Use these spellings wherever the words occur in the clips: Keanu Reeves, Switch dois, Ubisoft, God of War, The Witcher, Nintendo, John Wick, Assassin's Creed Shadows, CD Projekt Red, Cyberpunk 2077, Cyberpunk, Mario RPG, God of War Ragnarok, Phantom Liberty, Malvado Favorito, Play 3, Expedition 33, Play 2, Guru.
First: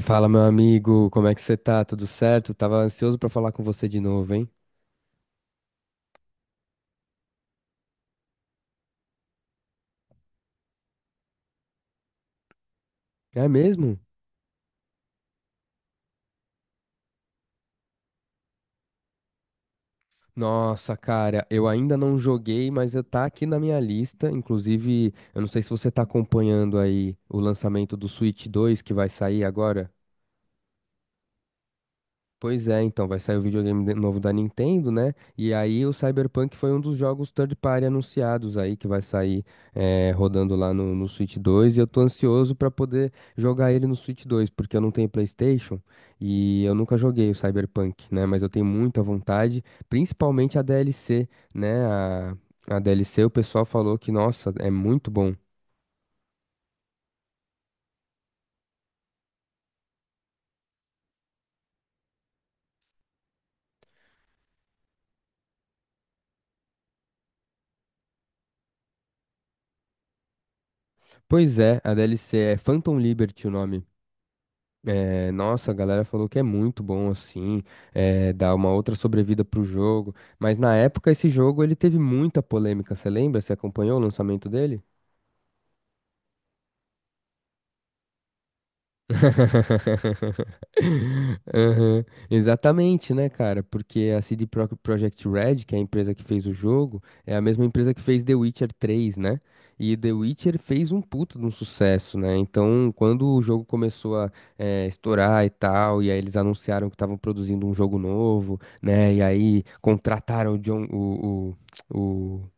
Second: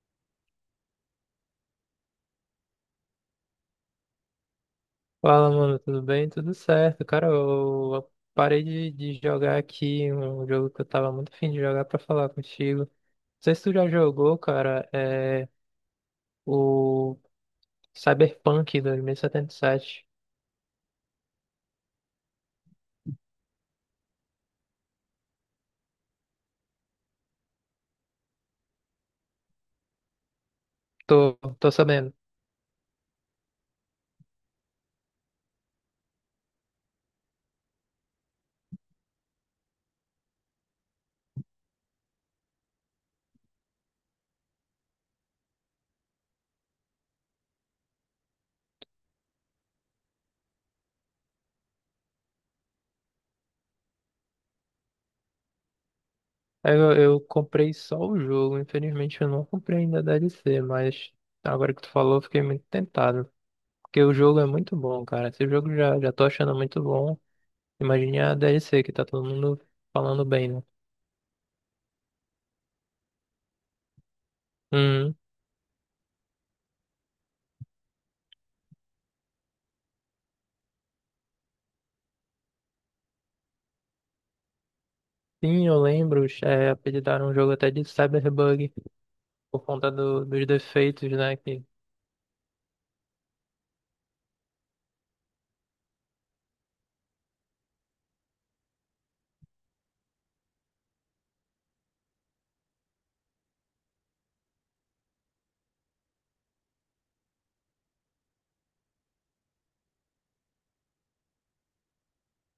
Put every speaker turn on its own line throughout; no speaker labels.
Fala, meu amigo, como é que você tá? Tudo certo? Tava ansioso pra falar com você de novo, hein?
Fala, mano, tudo bem? Tudo certo. Cara, eu parei de jogar aqui um jogo que eu tava muito afim de jogar pra falar contigo. Não
É
sei se tu já
mesmo?
jogou, cara, é o Cyberpunk 2077.
Nossa, cara, eu ainda não joguei, mas eu tá aqui na minha lista. Inclusive, eu não sei se você tá acompanhando aí o lançamento do Switch 2 que vai sair agora.
Tô sabendo.
Pois é, então vai sair o videogame novo da Nintendo, né? E aí o Cyberpunk foi um dos jogos third party anunciados aí que vai sair rodando lá no Switch 2. E eu tô ansioso pra poder jogar ele no Switch 2 porque eu não tenho PlayStation e eu nunca joguei o Cyberpunk, né? Mas eu tenho muita vontade, principalmente a DLC, né? A DLC o pessoal falou que, nossa, é muito bom.
Aí eu comprei só o jogo, infelizmente eu não comprei ainda a DLC, mas agora que tu falou, eu fiquei muito tentado. Porque o jogo é muito bom, cara. Esse jogo já tô achando muito bom. Imagine a DLC que tá todo mundo falando bem, né?
Pois é, a DLC é Phantom Liberty o nome.
Uhum.
É, nossa, a galera falou que é muito bom assim, é, dá uma outra sobrevida pro jogo. Mas na época esse jogo ele teve muita polêmica, você lembra? Você acompanhou o lançamento dele?
Sim, eu lembro, é, apelidaram um jogo até de Cyberbug, por conta dos defeitos, né, que
Aham, exatamente, né, cara? Porque a CD Projekt Red, que é a empresa que fez o jogo, é a mesma empresa que fez The Witcher 3, né? E The Witcher fez um puto de um sucesso, né? Então, quando o jogo começou a estourar e tal, e aí eles anunciaram que estavam produzindo um jogo novo, né? E aí contrataram o John, o,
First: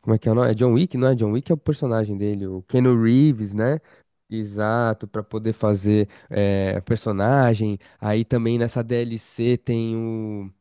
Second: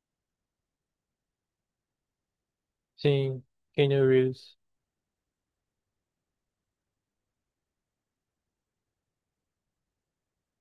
como é que é o nome? É John Wick, não é? John Wick é o personagem dele, o Keanu
sim,
Reeves, né?
Keanu Reeves.
Exato, para poder fazer personagem. Aí também nessa DLC tem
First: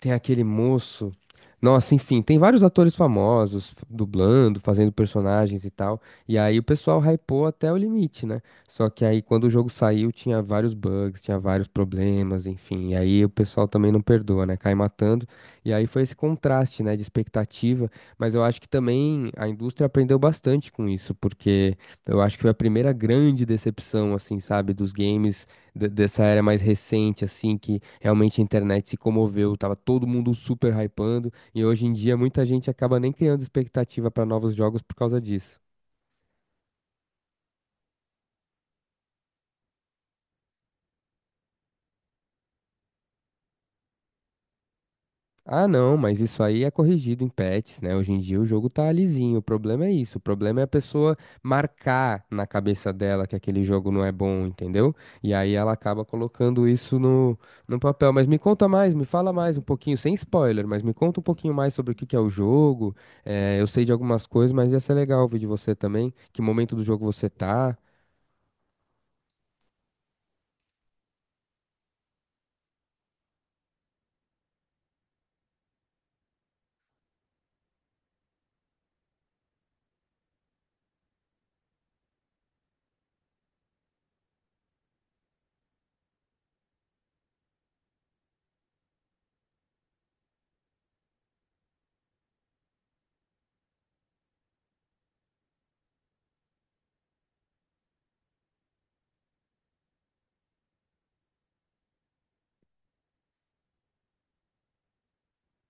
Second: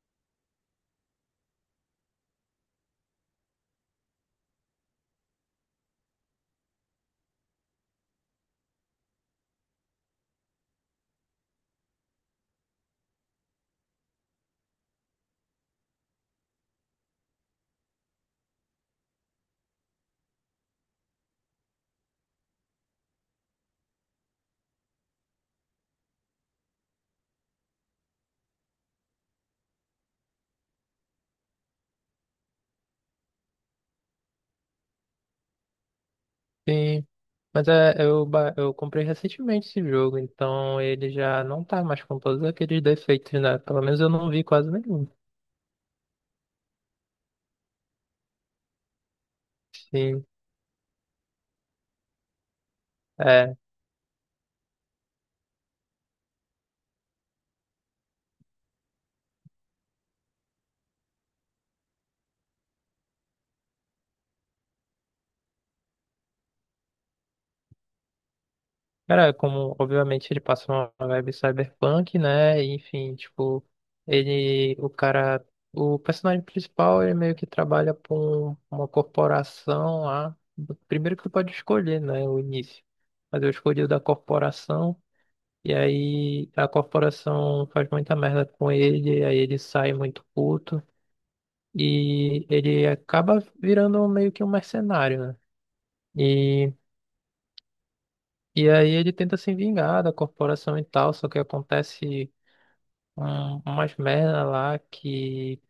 aquele moço. Nossa, enfim, tem vários atores famosos dublando, fazendo personagens e tal. E aí o pessoal hypou até o limite, né? Só que aí quando o jogo saiu tinha vários bugs, tinha vários problemas, enfim. E aí o pessoal também não perdoa, né? Cai matando. E aí foi esse contraste, né, de expectativa. Mas eu acho que também a indústria aprendeu bastante com isso, porque eu acho que foi a primeira grande decepção, assim, sabe, dos games dessa era mais recente, assim, que realmente a internet se comoveu, tava todo mundo super hypando, e hoje em dia muita gente acaba nem criando expectativa para novos jogos por causa disso.
Sim, mas é, eu comprei recentemente esse jogo, então ele já não tá mais com todos aqueles defeitos, né, pelo menos eu não vi quase nenhum.
Ah, não, mas isso aí é corrigido em patches, né? Hoje em dia o jogo tá lisinho. O problema é isso. O
Sim,
problema é a pessoa marcar na cabeça dela que
é.
aquele jogo não é bom, entendeu? E aí ela acaba colocando isso no papel. Mas me conta mais, me fala mais um pouquinho, sem spoiler, mas me conta um pouquinho mais sobre o que que é o jogo. Eu sei de algumas coisas, mas ia ser legal ouvir de você também. Que momento do jogo você tá?
Cara, como obviamente ele passa uma vibe cyberpunk, né? Enfim, tipo, ele, o cara, o personagem principal, ele meio que trabalha para uma corporação lá. Primeiro que tu pode escolher, né? O início. Mas eu escolhi o da corporação, e aí a corporação faz muita merda com ele, aí ele sai muito puto, e ele acaba virando meio que um mercenário, né? E aí ele tenta se vingar da corporação e tal, só que acontece umas merda lá que,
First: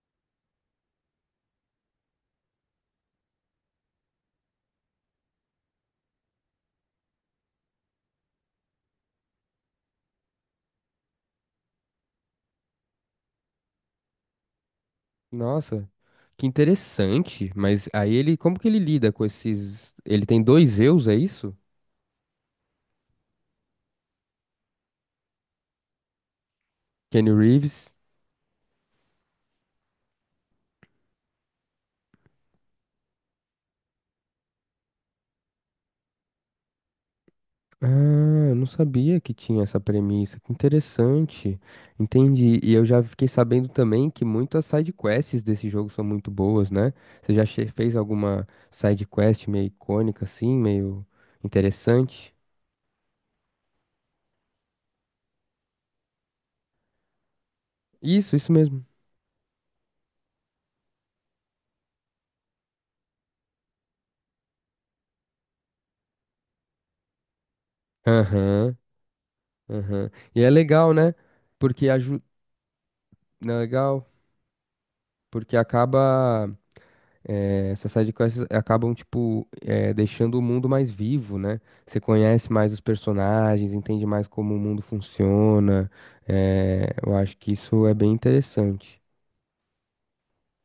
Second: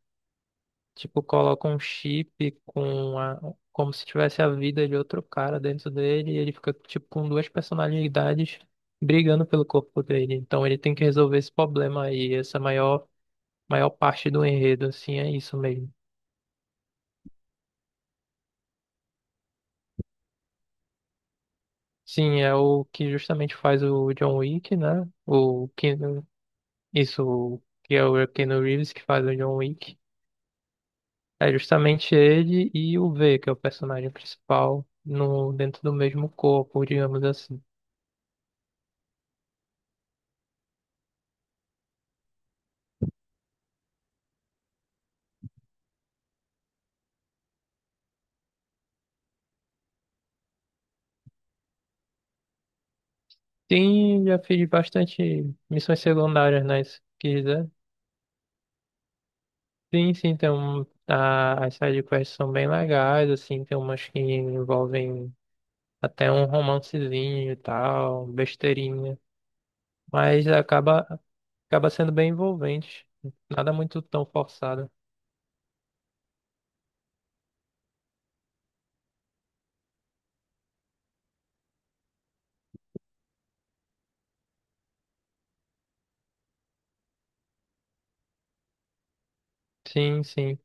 tipo, coloca um chip com como se tivesse a vida de outro cara dentro dele e ele fica, tipo, com duas personalidades brigando pelo corpo dele. Então ele tem que resolver esse problema aí, essa maior parte do enredo, assim, é isso
Nossa.
mesmo.
Que interessante, mas aí ele, como que ele lida com esses? Ele tem dois eus, é isso?
Sim, é o que justamente faz o John Wick, né?
Kenny
Isso,
Reeves.
que é o Keanu Reeves que faz o John Wick. É justamente ele e o V, que é o personagem principal, no, dentro do mesmo corpo, digamos assim.
Ah, eu não sabia que tinha essa premissa. Que interessante. Entendi. E eu já fiquei sabendo também que muitas side quests desse jogo são muito boas, né? Você já fez alguma side quest meio icônica assim, meio interessante?
Sim, já fiz bastante missões secundárias, né? Se quiser.
Isso mesmo.
Sim, tem as side quests são bem legais, assim, tem umas que envolvem até um romancezinho e tal,
Aham,
besteirinha.
aham. E
Mas
é legal,
acaba,
né? Porque
acaba sendo
ajuda.
bem envolvente. Nada muito
Legal.
tão forçado.
Porque acaba. Essas sidequests acabam, tipo, deixando o mundo mais vivo, né? Você conhece mais os personagens, entende mais como o mundo funciona. Eu acho que isso é bem interessante.
Sim, sim.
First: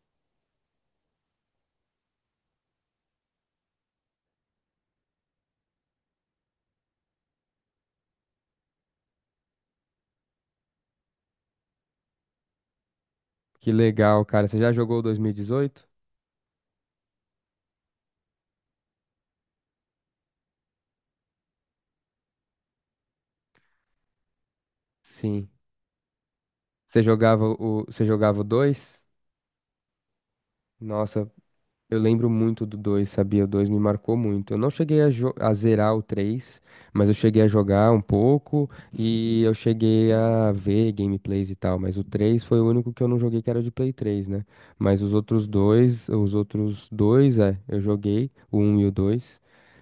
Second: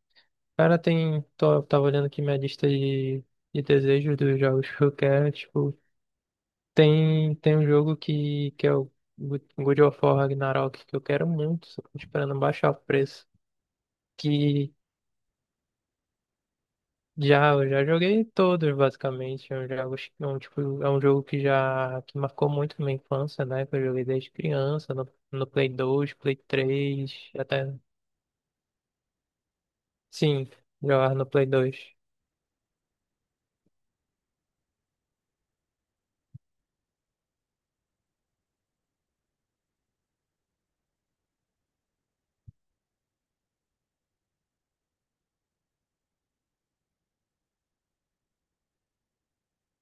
Cara, tem. Tava olhando aqui minha lista de desejos dos jogos que eu quero. Tipo, tem um jogo que é o God of War Ragnarok, que eu quero muito, só tô esperando baixar o preço.
Que legal, cara. Você já
Que
jogou o 2018?
já, eu já joguei todos, basicamente. Tipo, é um jogo que já que marcou muito minha infância, né? Que eu joguei desde criança, no
Sim.
Play 2, Play 3, até.
Você jogava o 2?
Sim, jogar no
Nossa,
Play 2.
eu lembro muito do 2, sabia? O 2 me marcou muito. Eu não cheguei a, a zerar o 3, mas eu cheguei a jogar um pouco e eu cheguei a ver gameplays e tal. Mas o 3 foi o único que eu não joguei que era de Play 3, né? Mas os outros dois, é, eu joguei, o um e o 2.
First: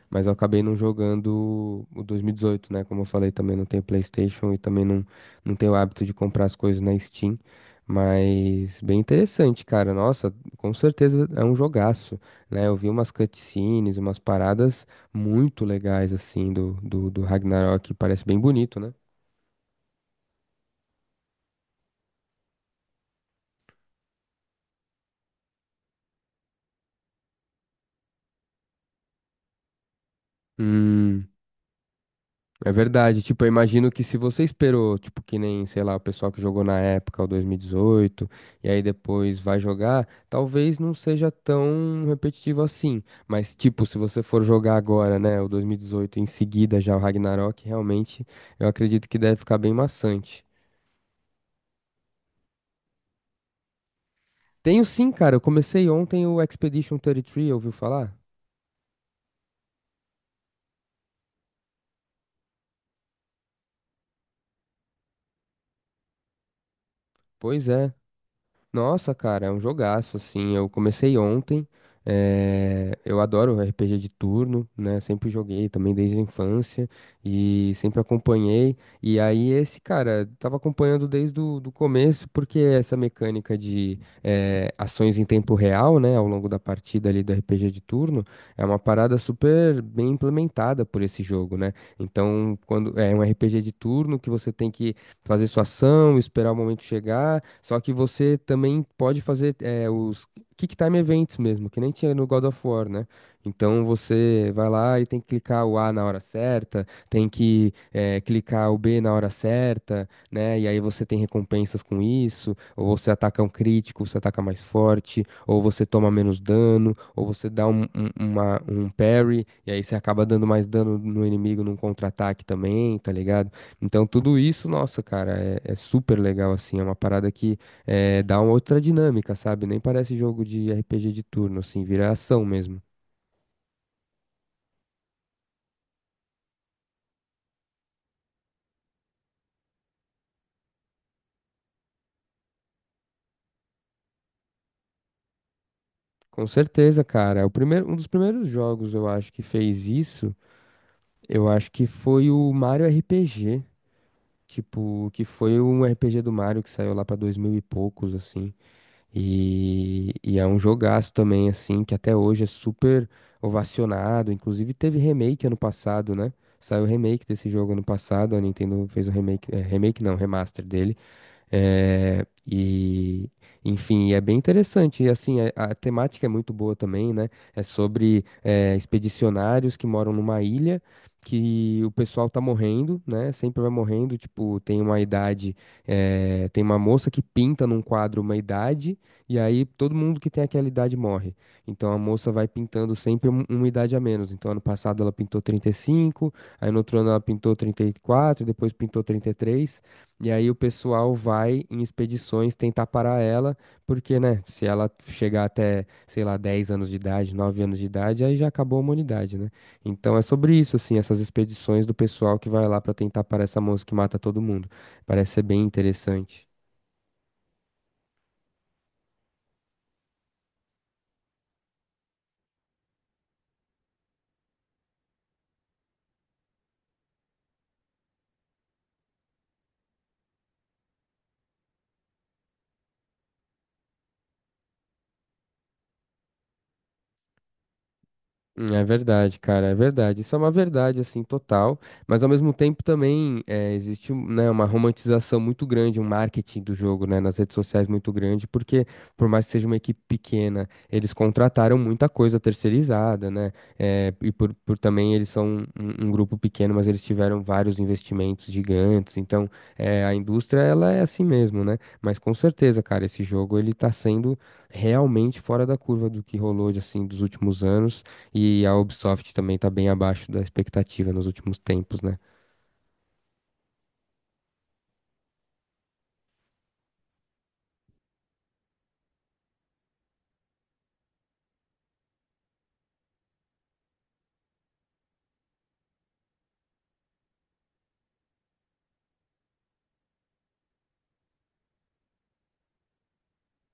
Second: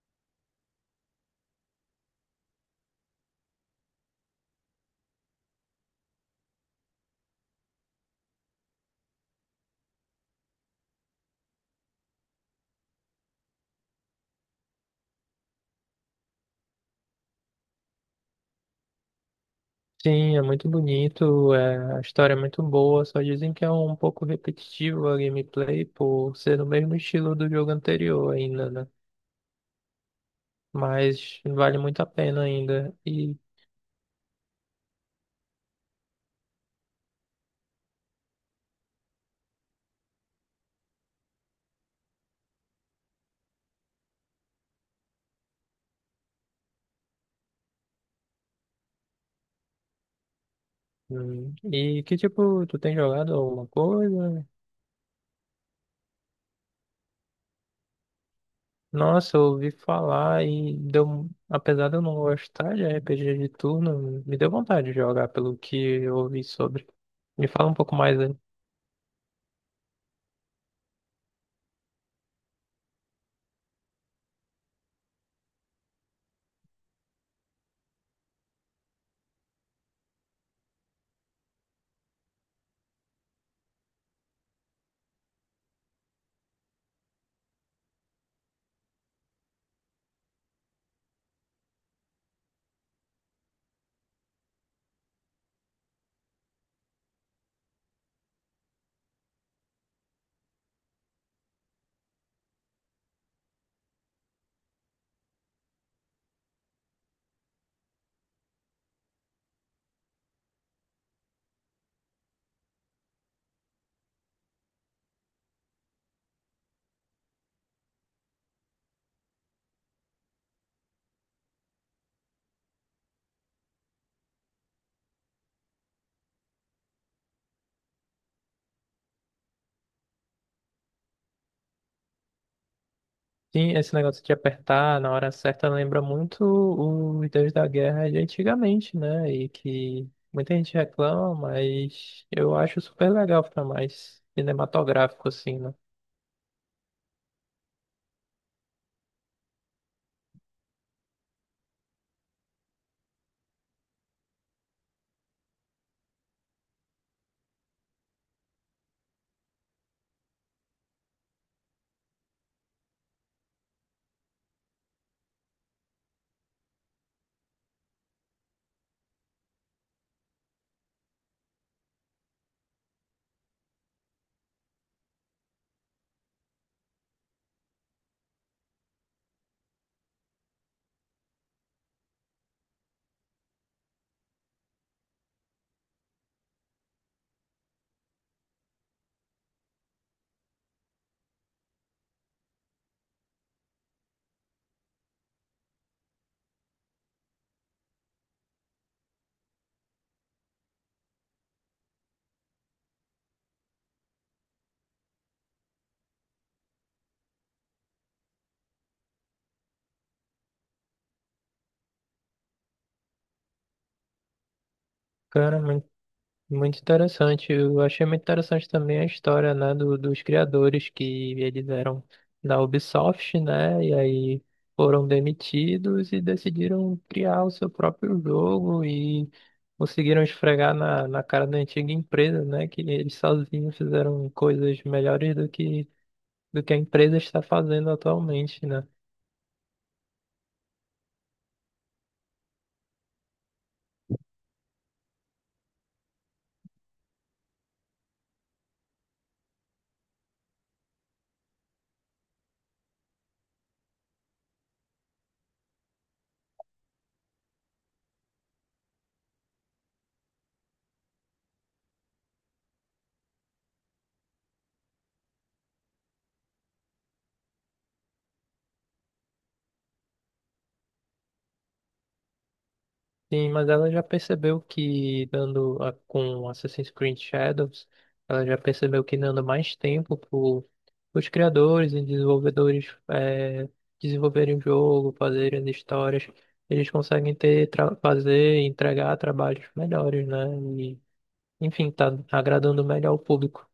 Mas eu acabei não jogando o 2018, né? Como eu falei, também não tenho PlayStation e também não tenho o hábito de comprar as coisas na Steam. Mas bem interessante, cara. Nossa, com certeza é um jogaço, né? Eu vi umas cutscenes, umas paradas muito legais, assim, do Ragnarok. Parece bem bonito, né?
Sim, é muito bonito, é, a história é muito boa, só dizem que é um pouco repetitivo a gameplay por ser no mesmo estilo do jogo anterior ainda, né?
Hum.
Mas vale muito a pena
É
ainda.
verdade, tipo, eu imagino que se você esperou, tipo, que nem, sei lá, o pessoal que jogou na época, o 2018, e dezoito, e aí depois vai jogar, talvez não seja tão repetitivo assim. Mas, tipo, se você for jogar agora, né, o 2018, em seguida já o Ragnarok, realmente, eu acredito que deve ficar bem maçante.
E que tipo, tu tem jogado alguma coisa?
Tenho sim, cara, eu comecei ontem o Expedition 33, ouviu falar?
Nossa, eu ouvi falar e deu, apesar de eu não gostar de RPG de turno, me deu vontade de jogar pelo que eu ouvi sobre. Me
Pois
fala um
é.
pouco mais.
Nossa, cara, é um jogaço, assim, eu comecei ontem, eu adoro RPG de turno, né, sempre joguei também desde a infância e sempre acompanhei, e aí esse, cara, tava acompanhando desde o do começo, porque essa mecânica de ações em tempo real, né, ao longo da partida ali do RPG de turno, é uma parada super bem implementada por esse jogo, né, então, quando é um RPG de turno que você tem que fazer sua ação, esperar o momento chegar. Só que você também pode fazer os Kick Time Events mesmo, que nem tinha no God of War, né? Então você vai lá e tem que clicar o A na hora certa, tem que clicar o B na hora certa, né? E aí você tem recompensas com isso, ou você ataca um crítico, você ataca mais forte, ou você toma menos dano, ou você dá um parry, e aí você acaba dando mais dano no inimigo num contra-ataque também, tá ligado? Então, tudo isso, nossa, cara, é, é super legal, assim, é uma parada que dá uma outra dinâmica, sabe? Nem parece jogo de RPG de turno, assim, vira ação mesmo.
Sim, esse negócio de apertar na hora certa lembra muito os Deus da Guerra de antigamente, né? E que muita gente reclama, mas eu acho super legal, fica mais cinematográfico, assim, né?
Com certeza, cara, é o primeiro, um dos primeiros jogos, eu acho, que fez isso, eu acho que foi o Mario RPG, tipo, que foi um RPG do Mario que saiu lá pra 2000 e poucos, assim. E é um jogaço também, assim, que até hoje é super ovacionado. Inclusive teve remake ano passado, né? Saiu remake desse jogo ano passado, a Nintendo fez o remake, é, remake não, remaster dele. É, e, enfim, é bem interessante. E assim, a temática é muito boa também, né? É sobre é, expedicionários que moram numa ilha que o pessoal tá morrendo, né? Sempre vai morrendo. Tipo, tem uma idade, é, tem uma moça que pinta num quadro uma idade, e aí todo mundo que tem aquela idade morre. Então a moça vai pintando sempre uma idade a menos. Então ano passado ela pintou 35, aí no outro ano ela pintou 34, depois pintou 33, e aí o pessoal vai em expedições tentar parar ela, porque, né, se ela chegar até, sei lá, 10 anos de idade, 9 anos de idade, aí já acabou a humanidade, né? Então é sobre isso, assim, essas expedições do pessoal que vai lá pra tentar parar essa moça que mata todo mundo. Parece ser
Cara,
bem interessante.
muito interessante. Eu achei muito interessante também a história, né, dos criadores que eles eram da Ubisoft, né, e aí foram demitidos e decidiram criar o seu próprio jogo e conseguiram esfregar na cara da antiga empresa, né, que eles sozinhos fizeram coisas melhores do que a empresa está fazendo atualmente,
É
né.
verdade, cara, é verdade. Isso é uma verdade, assim, total. Mas ao mesmo tempo também é, existe, né, uma romantização muito grande, um marketing do jogo, né, nas redes sociais muito grande, porque por mais que seja uma equipe pequena, eles contrataram muita coisa terceirizada, né? É, e por também eles são um grupo pequeno, mas eles tiveram vários investimentos gigantes. Então, é, a indústria, ela é assim mesmo, né? Mas com certeza, cara, esse jogo ele tá sendo realmente fora da curva do que rolou, de, assim, dos últimos anos. E a Ubisoft também tá bem abaixo da expectativa nos últimos tempos, né?
Sim, mas ela já percebeu que com Assassin's Creed Shadows, ela já percebeu que dando mais tempo para os criadores e desenvolvedores é, desenvolverem o jogo, fazerem as histórias, eles conseguem fazer e entregar trabalhos melhores, né? E, enfim, tá agradando melhor o público.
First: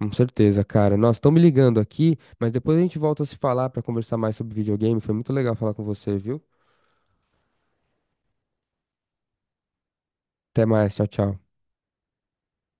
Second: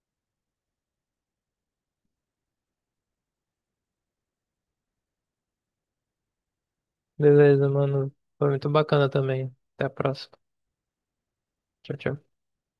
Com certeza, cara. Nossa, estão me ligando aqui, mas depois a gente volta a se falar pra conversar mais sobre videogame. Foi muito legal falar com você, viu?
Beleza, mano. Foi muito bacana também. Até a próxima.
Até mais, tchau, tchau.
Tchau, tchau.